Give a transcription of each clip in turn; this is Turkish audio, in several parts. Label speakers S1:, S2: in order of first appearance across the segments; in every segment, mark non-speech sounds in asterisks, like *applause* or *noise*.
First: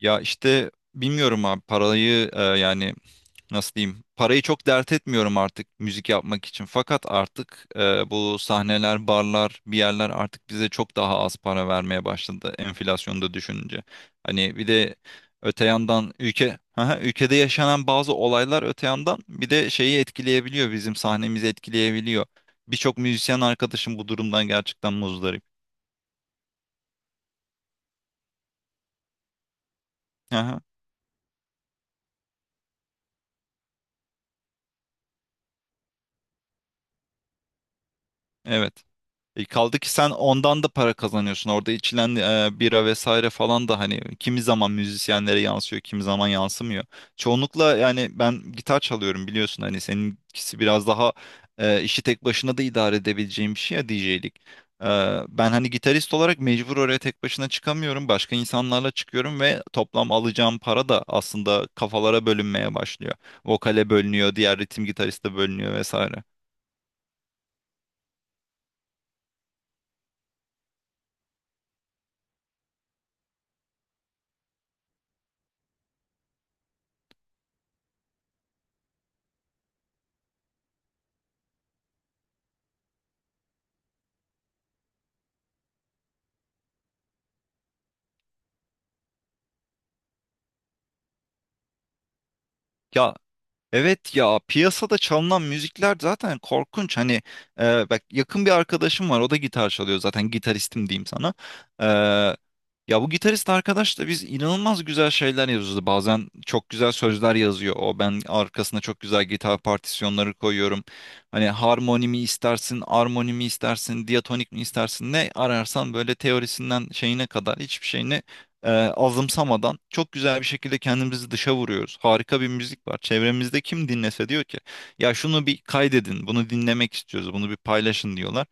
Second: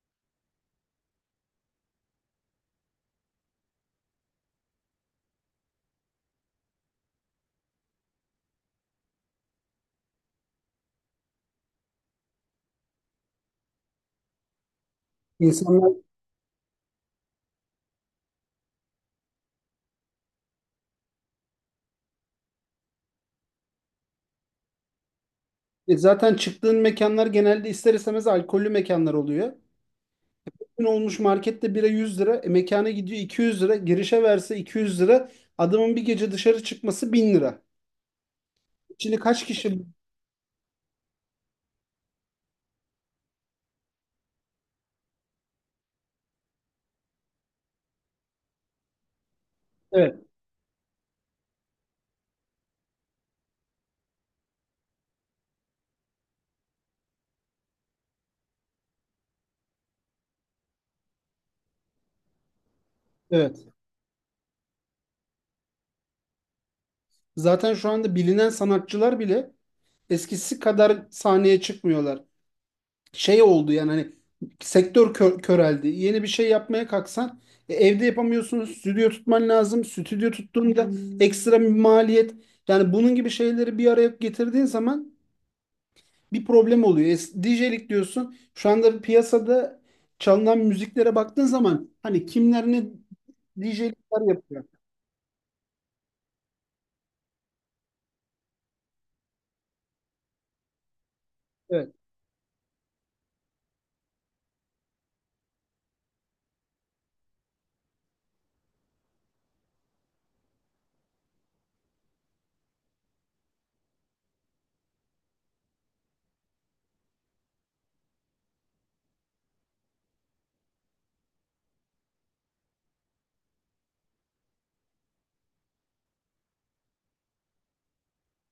S1: Ya işte bilmiyorum abi parayı yani nasıl diyeyim parayı çok dert etmiyorum artık müzik yapmak için. Fakat artık bu sahneler, barlar, bir yerler artık bize çok daha az para vermeye başladı enflasyonu da düşününce. Hani bir de öte
S2: İnsanlar
S1: yandan ülke *laughs* Aha, ülkede yaşanan bazı olaylar öte yandan bir de şeyi etkileyebiliyor bizim sahnemizi etkileyebiliyor. Birçok müzisyen arkadaşım bu durumdan gerçekten muzdarip.
S2: Zaten çıktığın mekanlar genelde ister istemez alkollü mekanlar oluyor.
S1: Aha,
S2: Bugün olmuş markette bira 100 lira, mekana gidiyor 200 lira, girişe verse 200 lira, adamın bir gece dışarı çıkması 1000 lira.
S1: evet.
S2: Şimdi kaç kişi?
S1: Kaldı ki sen ondan da para kazanıyorsun. Orada içilen bira vesaire falan da hani kimi zaman müzisyenlere yansıyor, kimi zaman yansımıyor. Çoğunlukla yani ben gitar çalıyorum biliyorsun hani
S2: Evet,
S1: seninkisi biraz daha işi tek başına da idare edebileceğim bir şey ya DJ'lik. E, Ben hani gitarist olarak mecbur oraya tek başına çıkamıyorum. Başka insanlarla çıkıyorum ve toplam alacağım para da aslında kafalara bölünmeye başlıyor.
S2: evet.
S1: Vokale bölünüyor, diğer ritim gitariste bölünüyor vesaire.
S2: Zaten şu anda bilinen sanatçılar bile eskisi kadar sahneye çıkmıyorlar. Şey oldu yani, hani sektör köreldi. Yeni bir şey yapmaya kalksan evde yapamıyorsun. Stüdyo tutman lazım. Stüdyo tuttuğunda ekstra bir maliyet. Yani bunun gibi şeyleri bir araya getirdiğin zaman bir problem oluyor. DJ'lik diyorsun. Şu anda piyasada çalınan müziklere baktığın zaman hani kimler ne
S1: Ya, evet,
S2: DJ'likler
S1: ya
S2: yapıyor.
S1: piyasada çalınan müzikler zaten korkunç hani bak yakın bir arkadaşım var o da gitar çalıyor zaten gitaristim diyeyim sana. E,
S2: Evet.
S1: Ya bu gitarist arkadaş da biz inanılmaz güzel şeyler yazıyoruz bazen çok güzel sözler yazıyor o ben arkasına çok güzel gitar partisyonları koyuyorum hani harmoni mi istersin armoni mi istersin diatonik mi istersin ne ararsan böyle teorisinden şeyine kadar hiçbir şeyini azımsamadan çok güzel bir şekilde kendimizi dışa vuruyoruz. Harika bir müzik var. Çevremizde kim dinlese diyor ki ya şunu bir kaydedin, bunu dinlemek istiyoruz, bunu bir paylaşın diyorlar.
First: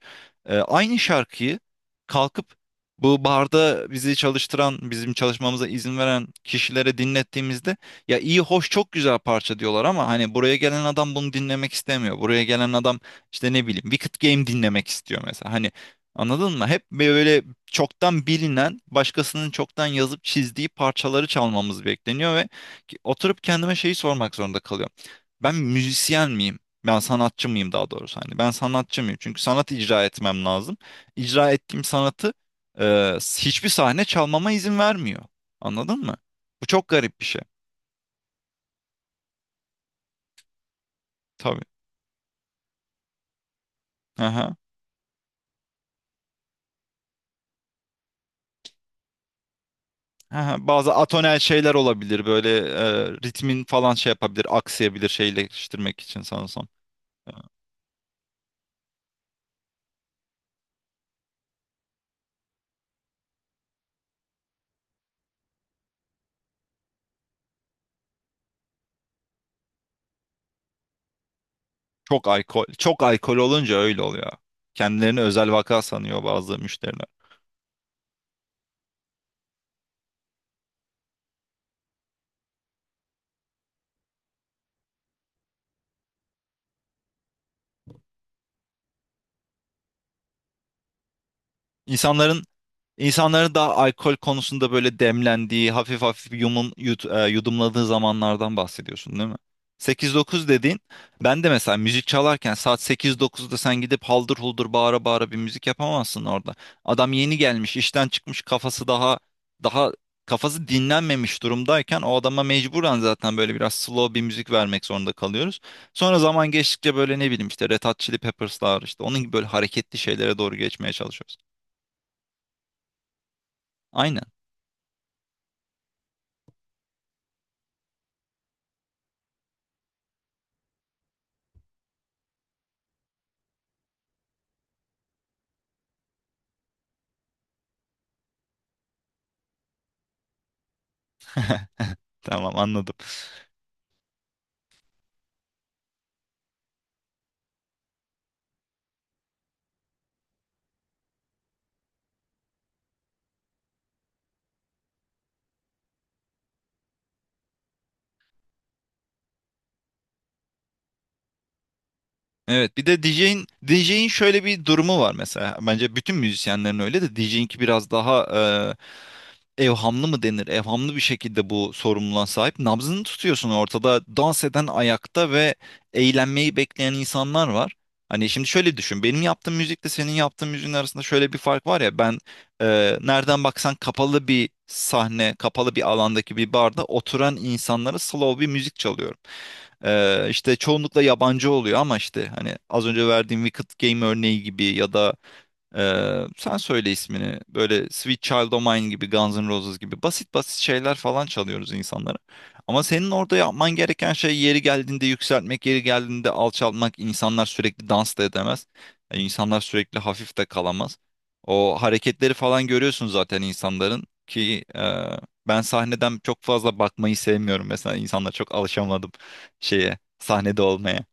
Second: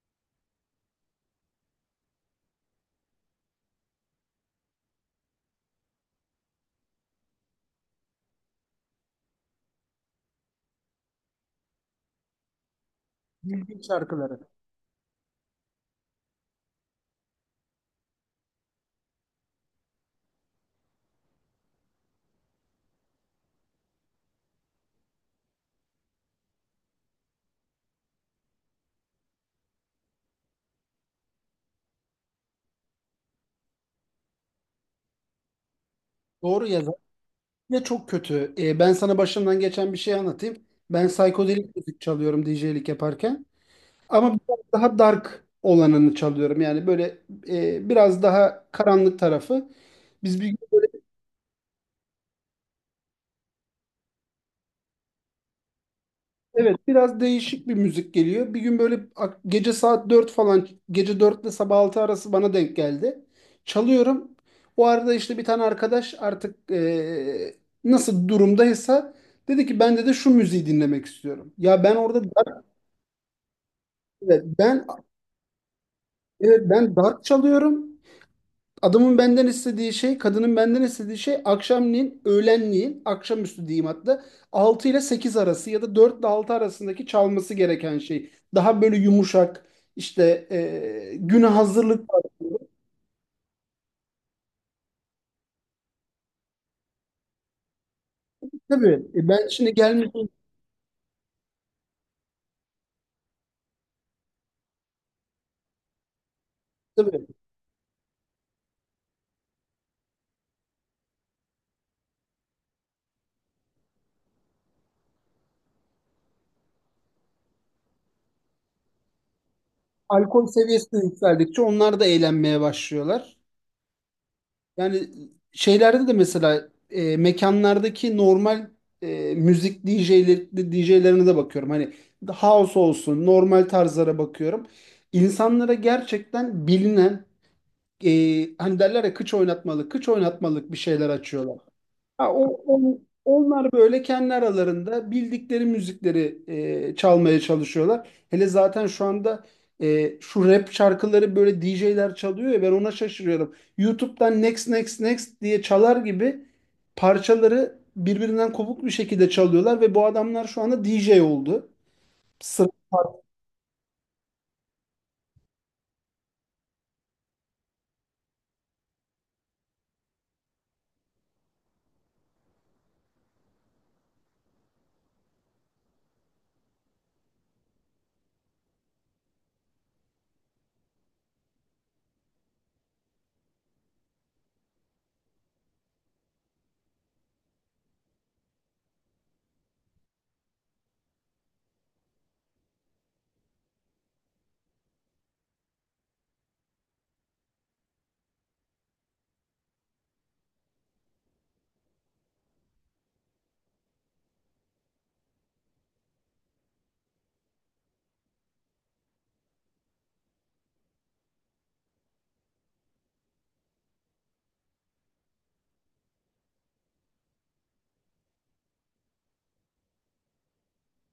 S1: Aynı şarkıyı kalkıp bu barda bizi çalıştıran, bizim çalışmamıza izin veren kişilere dinlettiğimizde ya iyi hoş çok güzel parça diyorlar ama hani buraya gelen adam bunu dinlemek istemiyor. Buraya gelen adam işte ne
S2: Bildiğin
S1: bileyim Wicked
S2: şarkıları.
S1: Game dinlemek istiyor mesela. Hani anladın mı? Hep böyle çoktan bilinen, başkasının çoktan yazıp çizdiği parçaları çalmamız bekleniyor ve oturup kendime şeyi sormak zorunda kalıyorum. Ben müzisyen miyim? Ben sanatçı mıyım daha doğrusu hani ben sanatçı mıyım? Çünkü sanat icra etmem lazım. İcra ettiğim sanatı hiçbir sahne çalmama izin vermiyor. Anladın mı?
S2: Doğru
S1: Bu çok
S2: yazar.
S1: garip bir şey.
S2: Ya çok kötü. Ben sana başımdan geçen bir şey anlatayım. Ben
S1: Tabii.
S2: psikodelik müzik çalıyorum DJ'lik yaparken. Ama
S1: Aha.
S2: biraz daha dark olanını çalıyorum. Yani böyle biraz daha karanlık tarafı. Biz bir
S1: Aha.
S2: gün böyle,
S1: Bazı atonel şeyler olabilir böyle ritmin falan şey yapabilir, aksayabilir şeyleştirmek için sanırsam.
S2: evet, biraz değişik bir müzik geliyor. Bir gün böyle gece saat 4 falan, gece 4 ile sabah 6 arası bana denk geldi. Çalıyorum. O arada işte bir tane arkadaş artık, nasıl durumdaysa, dedi ki ben de şu müziği dinlemek istiyorum. Ya ben orada
S1: Çok
S2: dark,
S1: alkol, çok alkol olunca öyle oluyor.
S2: evet, ben,
S1: Kendilerini özel vaka sanıyor bazı
S2: evet, ben
S1: müşteriler.
S2: dark çalıyorum. Adamın benden istediği şey, kadının benden istediği şey akşamleyin, öğlenleyin, akşamüstü diyeyim hatta, 6 ile 8 arası ya da 4 ile 6 arasındaki çalması gereken şey. Daha böyle yumuşak, işte güne hazırlık var.
S1: İnsanların İnsanların da alkol konusunda böyle demlendiği, hafif hafif yudumladığı zamanlardan
S2: Tabii,
S1: bahsediyorsun değil mi?
S2: ben şimdi
S1: Sekiz
S2: gelmediğim,
S1: dokuz dediğin, ben de mesela müzik çalarken saat sekiz dokuz'da sen gidip haldır huldur bağıra bağıra bir müzik yapamazsın orada. Adam
S2: tabii
S1: yeni gelmiş, işten çıkmış, kafası daha daha kafası dinlenmemiş durumdayken o adama mecburen zaten böyle biraz slow bir müzik vermek zorunda kalıyoruz. Sonra zaman geçtikçe böyle ne bileyim işte Red Hot Chili Peppers'lar işte onun gibi böyle hareketli şeylere
S2: alkol
S1: doğru
S2: seviyesi
S1: geçmeye
S2: de
S1: çalışıyoruz.
S2: yükseldikçe onlar da eğlenmeye başlıyorlar.
S1: Aynen.
S2: Yani şeylerde de mesela mekanlardaki normal müzik DJ'leri, DJ'lerine de bakıyorum. Hani house olsun, normal tarzlara bakıyorum. İnsanlara gerçekten bilinen, e, hani derler ya, kıç oynatmalık, kıç oynatmalık bir şeyler açıyorlar. Ha,
S1: Tamam anladım.
S2: onlar böyle kendi aralarında bildikleri müzikleri çalmaya çalışıyorlar. Hele zaten şu anda şu rap şarkıları böyle DJ'ler çalıyor ya, ben ona şaşırıyorum. YouTube'dan next next next diye çalar gibi parçaları birbirinden kopuk bir şekilde çalıyorlar ve bu adamlar şu anda DJ oldu.
S1: Evet bir de DJ'in şöyle bir durumu var mesela. Bence bütün müzisyenlerin öyle de DJ'inki biraz daha evhamlı mı denir? Evhamlı bir şekilde bu sorumluluğa sahip. Nabzını tutuyorsun ortada. Dans eden ayakta ve eğlenmeyi bekleyen insanlar var. Hani şimdi şöyle düşün. Benim yaptığım müzikle senin yaptığın müziğin arasında şöyle bir fark var ya. Ben nereden baksan kapalı bir sahne, kapalı bir alandaki bir barda oturan insanlara slow bir müzik çalıyorum. İşte çoğunlukla yabancı oluyor ama işte hani az önce verdiğim Wicked Game örneği gibi ya da sen söyle ismini. Böyle Sweet Child O' Mine gibi, Guns N' Roses gibi basit basit şeyler falan çalıyoruz insanlara. Ama senin orada yapman gereken şey yeri geldiğinde yükseltmek, yeri geldiğinde alçaltmak. İnsanlar sürekli dans da edemez. Yani insanlar sürekli hafif de kalamaz. O hareketleri falan görüyorsun zaten insanların ki ben sahneden çok fazla bakmayı sevmiyorum. Mesela insanlar çok alışamadım şeye, sahnede olmaya.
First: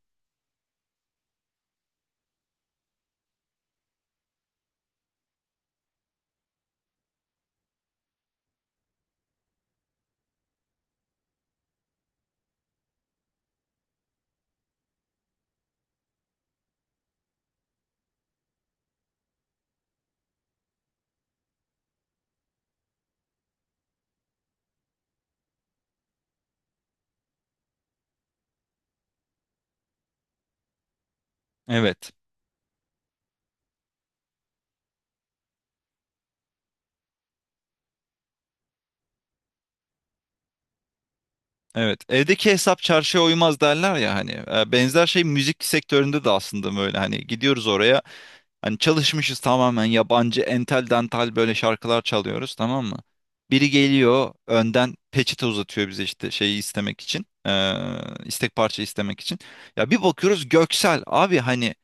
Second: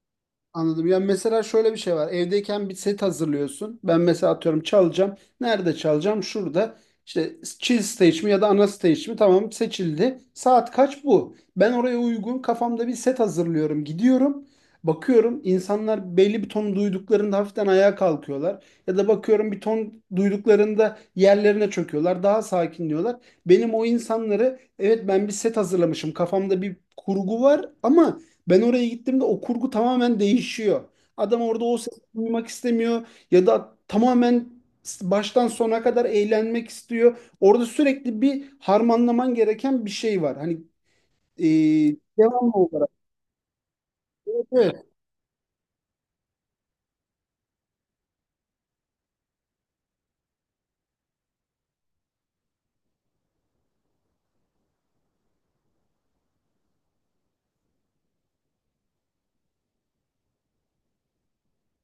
S2: Anladım. Ya mesela şöyle bir şey var. Evdeyken bir set hazırlıyorsun. Ben mesela atıyorum çalacağım. Nerede çalacağım? Şurada. İşte chill stage mi ya da ana stage mi? Tamam, seçildi. Saat kaç bu? Ben oraya uygun kafamda bir set hazırlıyorum. Gidiyorum. Bakıyorum insanlar belli bir ton duyduklarında hafiften ayağa kalkıyorlar. Ya da bakıyorum bir ton duyduklarında yerlerine çöküyorlar. Daha sakinliyorlar. Benim o insanları, evet, ben bir set hazırlamışım. Kafamda bir kurgu var ama ben oraya gittiğimde o kurgu tamamen değişiyor. Adam orada o sesi
S1: Evet.
S2: duymak istemiyor ya da tamamen baştan sona kadar eğlenmek istiyor. Orada sürekli bir harmanlaman gereken bir şey var. Hani e,
S1: Evet, evdeki
S2: devamlı
S1: hesap
S2: olarak.
S1: çarşıya uymaz derler ya hani.
S2: Evet, evet.
S1: Benzer şey müzik sektöründe de aslında böyle hani gidiyoruz oraya hani çalışmışız tamamen yabancı entel dantal böyle şarkılar çalıyoruz tamam mı? Biri geliyor önden peçete uzatıyor bize işte şeyi istemek için istek parça istemek için ya bir bakıyoruz Göksel abi hani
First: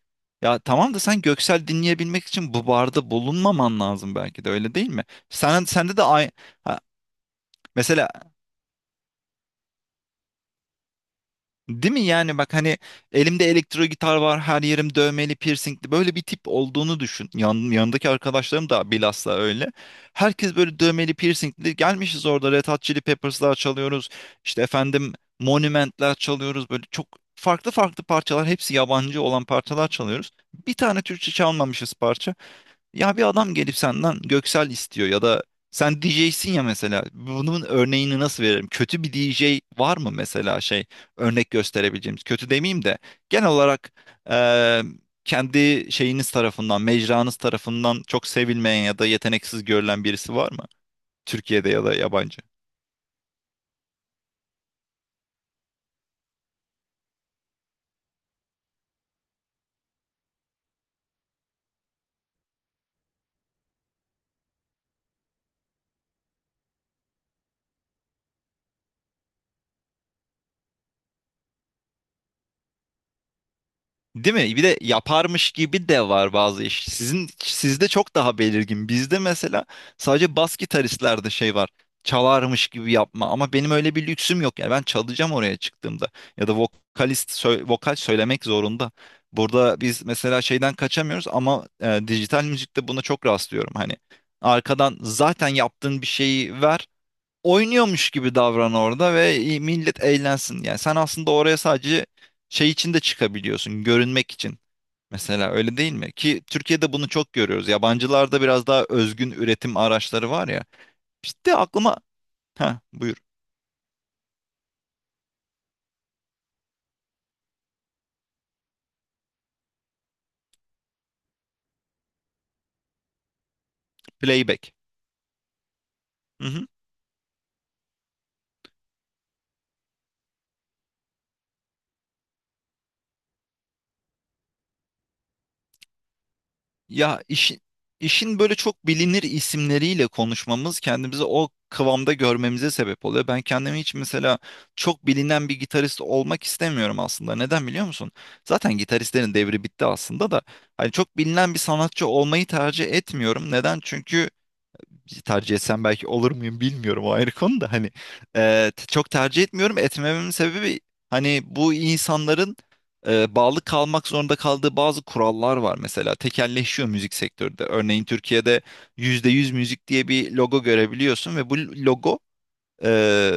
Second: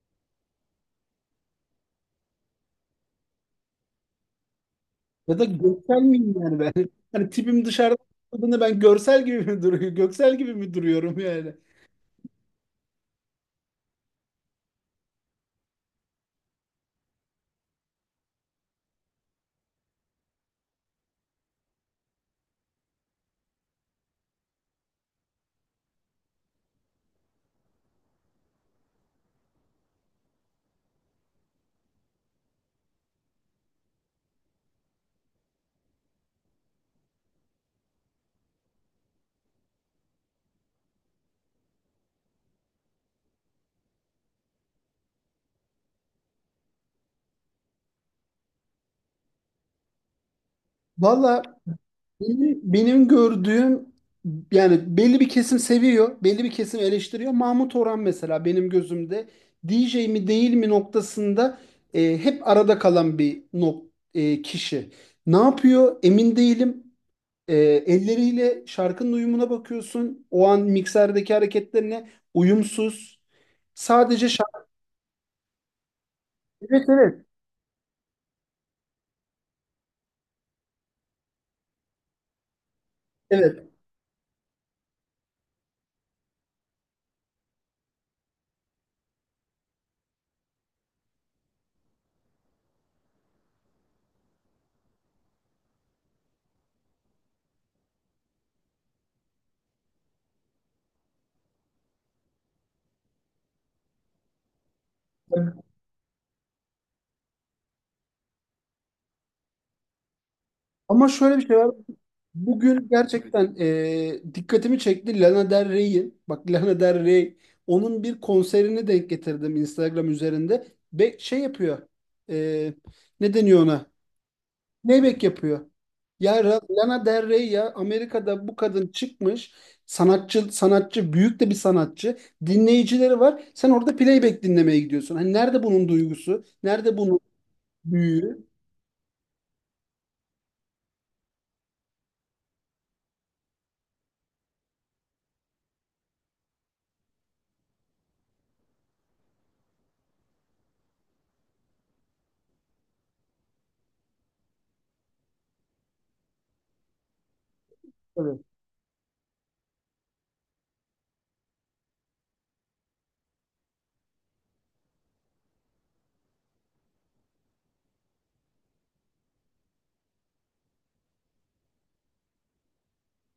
S1: ya tamam da sen Göksel dinleyebilmek için bu barda bulunmaman lazım belki de öyle değil mi?
S2: Ya da
S1: Sende
S2: göksel
S1: de aynı.
S2: miyim yani ben?
S1: Ha,
S2: *laughs* Hani tipim dışarıda
S1: mesela
S2: olduğunda ben görsel gibi mi duruyor? Göksel gibi mi duruyorum yani?
S1: değil mi yani, bak hani elimde elektro gitar var her yerim dövmeli piercingli böyle bir tip olduğunu düşün. Yanındaki arkadaşlarım da bilhassa öyle. Herkes böyle dövmeli piercingli gelmişiz orada Red Hot Chili Peppers'lar çalıyoruz. İşte efendim Monument'ler çalıyoruz böyle çok farklı farklı parçalar hepsi yabancı olan parçalar çalıyoruz. Bir tane Türkçe çalmamışız parça. Ya bir adam gelip senden Göksel istiyor ya da sen DJ'sin ya mesela. Bunun örneğini nasıl veririm? Kötü bir DJ var mı mesela şey örnek gösterebileceğimiz? Kötü demeyeyim de genel olarak eee, kendi şeyiniz tarafından, mecranız tarafından çok sevilmeyen ya da yeteneksiz görülen birisi var mı?
S2: Valla,
S1: Türkiye'de ya da yabancı.
S2: benim gördüğüm, yani belli bir kesim seviyor, belli bir kesim eleştiriyor. Mahmut Orhan mesela benim gözümde DJ mi değil mi noktasında hep arada kalan bir kişi. Ne yapıyor? Emin değilim. E, Elleriyle şarkının uyumuna bakıyorsun. O an mikserdeki hareketlerine uyumsuz. Sadece
S1: Değil mi? Bir
S2: şarkı.
S1: de yaparmış gibi de var bazı iş.
S2: Evet, evet.
S1: Sizin sizde çok daha belirgin. Bizde mesela sadece bas gitaristlerde şey var. Çalarmış gibi yapma. Ama
S2: Evet.
S1: benim öyle bir lüksüm yok. Yani ben çalacağım oraya çıktığımda. Ya da vokalist vokal söylemek zorunda. Burada biz mesela şeyden kaçamıyoruz ama dijital müzikte buna çok rastlıyorum. Hani arkadan zaten yaptığın bir şeyi ver oynuyormuş gibi davran orada ve millet eğlensin. Yani sen aslında oraya sadece şey için de çıkabiliyorsun, görünmek için. Mesela öyle değil mi? Ki Türkiye'de bunu çok görüyoruz. Yabancılarda biraz daha özgün üretim araçları var ya.
S2: Ama şöyle bir
S1: İşte
S2: şey var.
S1: aklıma... Ha
S2: Bugün
S1: buyur.
S2: gerçekten dikkatimi çekti Lana Del Rey'in. Bak, Lana Del Rey, onun bir konserini denk getirdim Instagram üzerinde. Ve şey yapıyor. E, Ne deniyor ona?
S1: Playback.
S2: Playback yapıyor.
S1: Hı hı.
S2: Lana Del Rey, ya Amerika'da bu kadın çıkmış. Sanatçı, sanatçı, büyük de bir sanatçı. Dinleyicileri var. Sen orada playback dinlemeye gidiyorsun. Hani nerede bunun duygusu? Nerede bunun
S1: Ya işin
S2: büyüğü?
S1: böyle çok bilinir isimleriyle konuşmamız kendimizi o kıvamda görmemize sebep oluyor. Ben kendimi hiç mesela çok bilinen bir gitarist olmak istemiyorum aslında. Neden biliyor musun? Zaten gitaristlerin devri bitti aslında da. Hani çok bilinen bir sanatçı olmayı tercih etmiyorum. Neden? Çünkü tercih etsem belki olur muyum bilmiyorum o ayrı konu da hani
S2: Evet.
S1: çok tercih etmiyorum etmememin sebebi hani bu insanların bağlı kalmak zorunda kaldığı bazı kurallar var mesela tekelleşiyor müzik sektörde örneğin Türkiye'de %100 müzik diye bir logo görebiliyorsun ve bu logo ee,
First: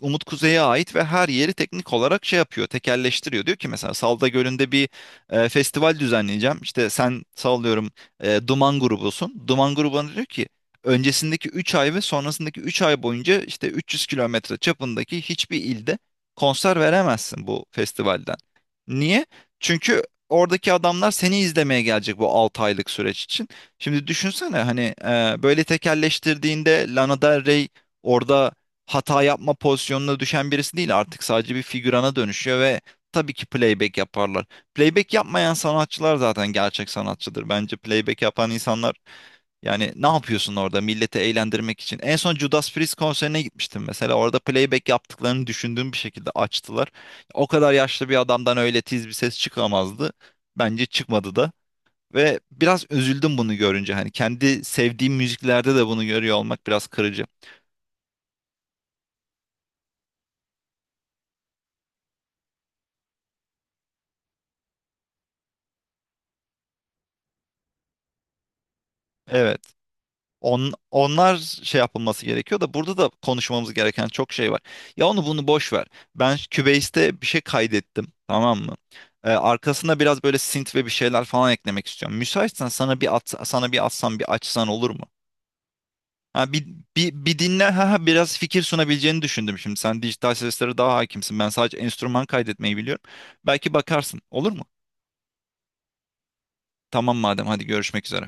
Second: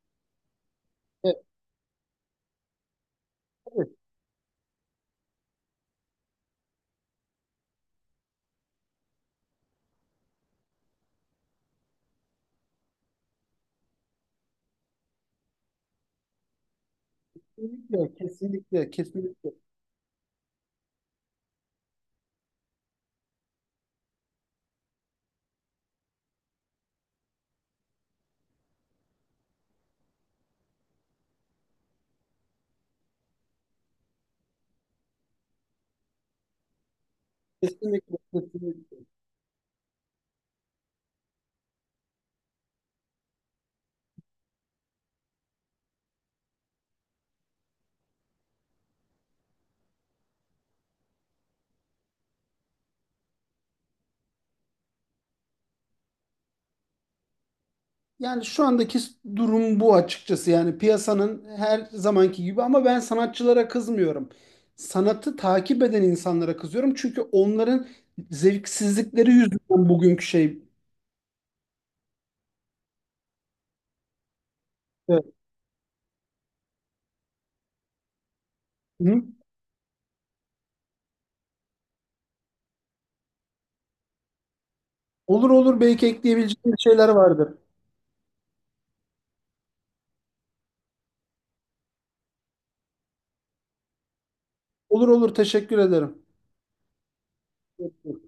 S1: Umut Kuzey'e ait ve her
S2: Evet.
S1: yeri teknik olarak şey yapıyor, tekelleştiriyor. Diyor ki
S2: Evet.
S1: mesela Salda Gölü'nde bir festival düzenleyeceğim. İşte sen sallıyorum Duman grubusun. Duman grubuna diyor ki öncesindeki 3 ay ve sonrasındaki 3 ay boyunca işte 300 kilometre çapındaki hiçbir ilde konser veremezsin bu
S2: Kesinlikle,
S1: festivalden.
S2: kesinlikle,
S1: Niye?
S2: kesinlikle.
S1: Çünkü oradaki adamlar seni izlemeye gelecek bu 6 aylık süreç için. Şimdi düşünsene hani böyle tekelleştirdiğinde Lana Del Rey orada hata yapma pozisyonuna düşen birisi değil artık sadece bir figürana dönüşüyor ve tabii ki playback yaparlar. Playback yapmayan sanatçılar zaten gerçek sanatçıdır. Bence
S2: Kesinlikle,
S1: playback yapan
S2: kesinlikle.
S1: insanlar yani ne yapıyorsun orada milleti eğlendirmek için? En son Judas Priest konserine gitmiştim mesela. Orada playback yaptıklarını düşündüğüm bir şekilde açtılar. O kadar yaşlı bir adamdan öyle tiz bir ses çıkamazdı. Bence çıkmadı da. Ve biraz üzüldüm bunu görünce. Hani kendi sevdiğim müziklerde de bunu görüyor olmak biraz kırıcı.
S2: Yani şu andaki durum bu açıkçası. Yani piyasanın her zamanki gibi, ama ben sanatçılara kızmıyorum. Sanatı takip eden insanlara kızıyorum. Çünkü onların zevksizlikleri
S1: Evet.
S2: yüzünden bugünkü şey.
S1: Onlar şey yapılması gerekiyor da burada da konuşmamız gereken çok şey var. Ya
S2: Evet.
S1: onu bunu boş ver. Ben Cubase'de bir şey kaydettim, tamam mı?
S2: Hı?
S1: Arkasına biraz böyle synth ve bir şeyler falan eklemek istiyorum. Müsaitsen sana bir atsam bir açsan olur mu?
S2: Olur olur, belki
S1: Ha, bir,
S2: ekleyebileceğim şeyler
S1: bir, bir
S2: vardır.
S1: dinle ha, ha, biraz fikir sunabileceğini düşündüm şimdi. Sen dijital seslere daha hakimsin. Ben sadece enstrüman kaydetmeyi biliyorum. Belki bakarsın. Olur mu?
S2: Olur olur, teşekkür ederim.
S1: Tamam madem hadi görüşmek üzere.